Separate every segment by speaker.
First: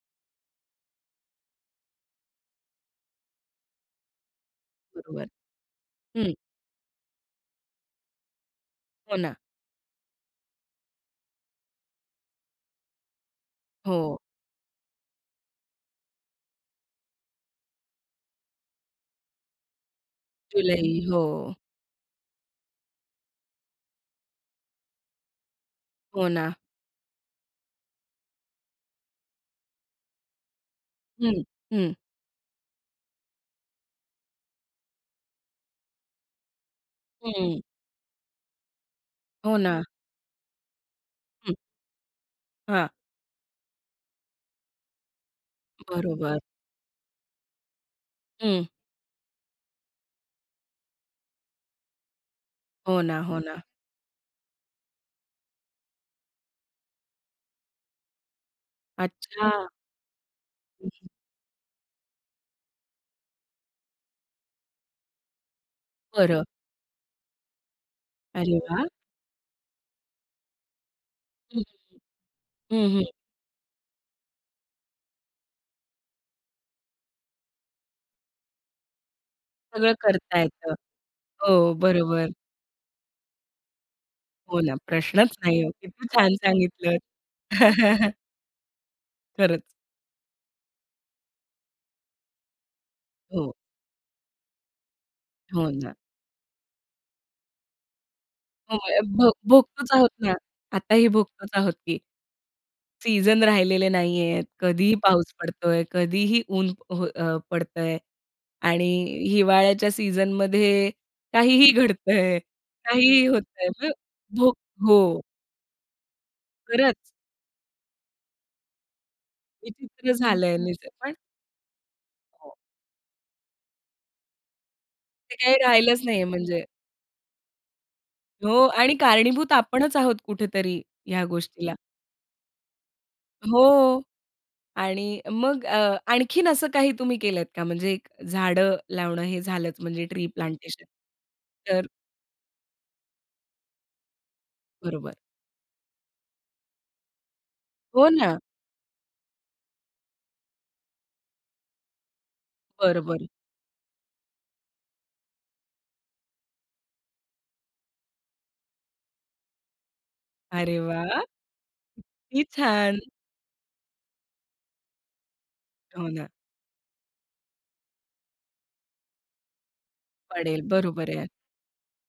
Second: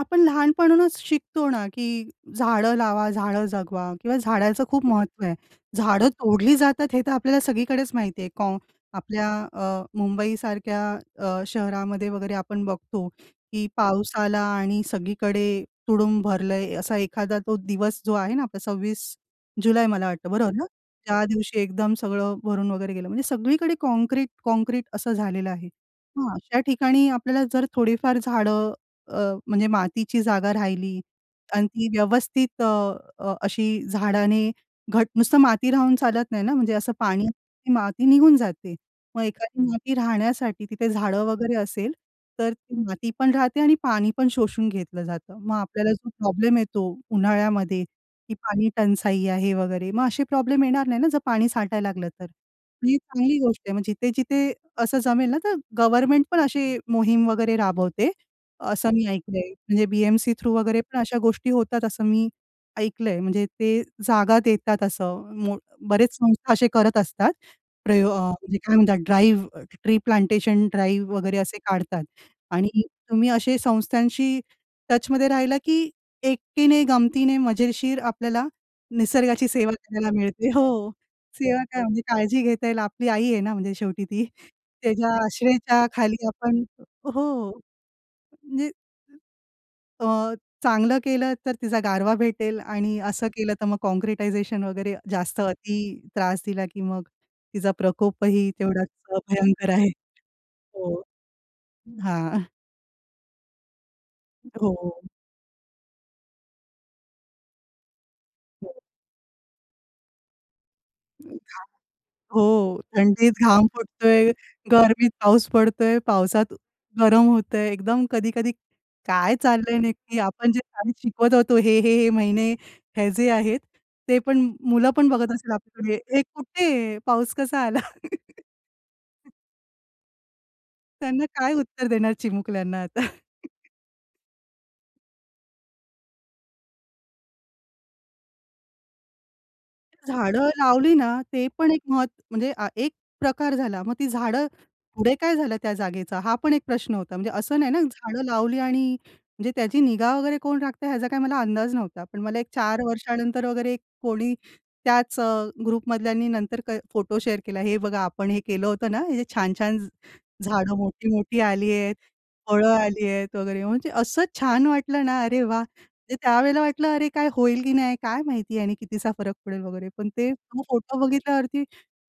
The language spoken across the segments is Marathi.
Speaker 1: आपण लहानपणानच शिकतो ना, की "झाडं लावा, झाडं जगवा" किंवा झाडाचं खूप महत्त्व
Speaker 2: बरोबर.
Speaker 1: आहे. झाडं
Speaker 2: हं.
Speaker 1: तोडली जातात हे तर आपल्याला सगळीकडेच माहिती आहे. कॉ
Speaker 2: हो
Speaker 1: आपल्या
Speaker 2: ना.
Speaker 1: अ, मुंबईसारख्या अ, शहरामध्ये वगैरे आपण बघतो, की पाऊस
Speaker 2: हो.
Speaker 1: आला आणि सगळीकडे तुडुंब भरलंय, असा एखादा तो दिवस जो आहे ना आपला 26 जुलै मला वाटतं, बरोबर ना?
Speaker 2: जुलै, हो.
Speaker 1: त्या दिवशी एकदम सगळं भरून वगैरे गेलं. म्हणजे सगळीकडे काँक्रीट-काँक्रीट असं झालेलं आहे.
Speaker 2: हो
Speaker 1: मग
Speaker 2: ना.
Speaker 1: अशा ठिकाणी आपल्याला जर थोडीफार झाडं अ, म्हणजे अ, मातीची जागा राहिली
Speaker 2: हं,
Speaker 1: आणि ती
Speaker 2: हं.
Speaker 1: व्यवस्थित अ, अ, अशी झाडांनी घट्ट नुसतं माती राहून चालत नाही ना, म्हणजे असं पाणी
Speaker 2: हं.
Speaker 1: ती माती निघून जाते. मग
Speaker 2: हो
Speaker 1: एखादी
Speaker 2: ना.
Speaker 1: माती राहण्यासाठी तिथे झाडं
Speaker 2: हं.
Speaker 1: वगैरे असतील, तर ती
Speaker 2: हां.
Speaker 1: माती पण राहते आणि पाणी पण शोषून घेतलं जातं. मग आपल्याला जो
Speaker 2: बरोबर.
Speaker 1: प्रॉब्लेम येतो उन्हाळ्यामध्ये, ती
Speaker 2: हं.
Speaker 1: पाणीटंचाई आहे वगैरे, मग असे प्रॉब्लेम येणार नाहीत ना? जर पाणी साठायला लागलं तर. ही
Speaker 2: हो ना, हो
Speaker 1: चांगली
Speaker 2: ना.
Speaker 1: गोष्ट आहे. मग जिथे-जिथे असं जमेल ना, तर गव्हर्नमेंट पण अशी मोहीम वगैरे राबवते, असं मी ऐकलंय,
Speaker 2: अच्छा.
Speaker 1: म्हणजे बी-एम-सी थ्रू वगैरे पण
Speaker 2: [unintelligible]
Speaker 1: अशा गोष्टी होतात असं मी ऐकलंय. म्हणजे ते जागा देतात असं. मो बरेच
Speaker 2: बरं.
Speaker 1: संस्था असे करत असतात, प्रयो अ,
Speaker 2: अरे
Speaker 1: म्हणजे काय
Speaker 2: वाह!
Speaker 1: म्हणतात ड्राईव्ह, ट्री प्लांटेशन ड्राईव्ह वगैरे असे
Speaker 2: [unintelligible]
Speaker 1: काढतात आणि
Speaker 2: हं, हं.
Speaker 1: तुम्ही अशा संस्थांशी टचमध्ये राहिला की एकटीने गमतीने मजेशीर आपल्याला निसर्गाची सेवा
Speaker 2: सगळं
Speaker 1: करायला
Speaker 2: करता
Speaker 1: मिळते
Speaker 2: येतं.
Speaker 1: हो,
Speaker 2: हो,
Speaker 1: सेवा काय म्हणजे
Speaker 2: बरोबर.
Speaker 1: काळजी घेता येईल. आपली आई आहे ना म्हणजे शेवटी ती.
Speaker 2: हो ना.
Speaker 1: तिच्या
Speaker 2: प्रश्नच नाही आहे. किती
Speaker 1: आश्रयाखाली
Speaker 2: छान
Speaker 1: आपण
Speaker 2: सांगितलंत.
Speaker 1: हो, म्हणजे
Speaker 2: खरंच!
Speaker 1: अ, चांगलं केलं तर तिचा गारवा भेटेल आणि असं केलं
Speaker 2: हो.
Speaker 1: तर मग काँक्रिटायझेशन वगैरे जास्त,
Speaker 2: हो
Speaker 1: अति
Speaker 2: ना.
Speaker 1: त्रास दिला की मग तिचा प्रकोपही तेवढाच
Speaker 2: [unintelligible] भो
Speaker 1: भयंकर आहे.
Speaker 2: भोगतोच आहोत ना.
Speaker 1: हो,
Speaker 2: आताही भोगतोच आहोत की.
Speaker 1: हां.
Speaker 2: सीझन राहिलेले नाहीयेत. कधीही
Speaker 1: हो.
Speaker 2: पाऊस पडतोय, कधीही ऊन हो, अ, पडतंय
Speaker 1: केलं.
Speaker 2: आणि हिवाळ्याच्या सीझनमध्ये
Speaker 1: घाम.
Speaker 2: काहीही घडतंय,
Speaker 1: हो,
Speaker 2: काहीही
Speaker 1: थंडीत घाम
Speaker 2: होतंय.
Speaker 1: फुटतोय,
Speaker 2: भो
Speaker 1: गरमीत
Speaker 2: हो.
Speaker 1: पाऊस पडतोय, पावसात अ,
Speaker 2: खरंच.
Speaker 1: गरम होतंय, एकदम कधी-कधी काय चाललंय
Speaker 2: विचित्र
Speaker 1: नक्की आपण जे
Speaker 2: झालंय [unintelligible] च
Speaker 1: काही
Speaker 2: पण.
Speaker 1: शिकवत होतो हे-हे-हे महिने
Speaker 2: हो.
Speaker 1: हे जे आहेत, ते पण मुलं पण बघत
Speaker 2: ते
Speaker 1: असतील
Speaker 2: काही राहिलंच
Speaker 1: आपल्याकडे, ए
Speaker 2: नाहीये म्हणजे.
Speaker 1: कुठेय? पाऊस कसा आला?
Speaker 2: हो आणि कारणीभूत आपणच आहोत कुठेतरी, ह्या
Speaker 1: त्यांना काय
Speaker 2: गोष्टीला.
Speaker 1: उत्तर देणार चिमुकल्यांना आता?
Speaker 2: हो आणि मग अ, आणखीन असं काही तुम्ही केलत का म्हणजे झाडं लावणं हे झालंच म्हणजे ट्री
Speaker 1: झाडं
Speaker 2: प्लांटेशन?
Speaker 1: लावली ना, ते पण एक
Speaker 2: तर
Speaker 1: महत्त्वाचा म्हणजे हा एक प्रकार झाला. मग ती झाडं,
Speaker 2: बरोबर.
Speaker 1: पुढे काय झालं त्या जागेचं? हा पण एक प्रश्न होता. म्हणजे असं नाही ना,
Speaker 2: हो
Speaker 1: झाडं
Speaker 2: ना.
Speaker 1: लावली आणि म्हणजे त्याची निगा वगैरे कोण राखतंय ह्याचा काही मला अंदाज नव्हता. पण मला एक 4
Speaker 2: बरं, बरं.
Speaker 1: वर्षानंतर वगैरे कोणी त्याच अ, ग्रुप मधल्यांनी नंतर क फोटो शेअर केला, हे बघा आपण हे केलं होतं ना, इथे छान-छान झ झाडं
Speaker 2: अरे वाह!
Speaker 1: मोठी-मोठी आलीये,
Speaker 2: किती
Speaker 1: फळं
Speaker 2: छान.
Speaker 1: आलीयेत वगैरे, म्हणजे असं छान वाटलं ना, अरे वाह!
Speaker 2: हो
Speaker 1: म्हणजे
Speaker 2: ना.
Speaker 1: त्या वेळेला वाटलं, अरे काय होईल की नाही काय माहिती आणि किती सा फरक पडेल वगैरे. पण ते
Speaker 2: पडेल,
Speaker 1: तो फोटो
Speaker 2: बरोबर आहे.
Speaker 1: बघितल्यावरती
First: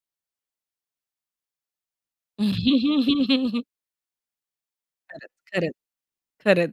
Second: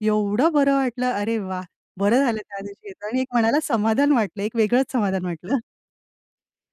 Speaker 1: एवढं बरं वाटलं. अरे वाह! बरं झालं त्या दिवशी [unintelligible] आणि एक मनाला समाधान वाटलं, एक वेगळंच समाधान
Speaker 2: खरंच,
Speaker 1: वाटलं.
Speaker 2: खरंच, खरंच.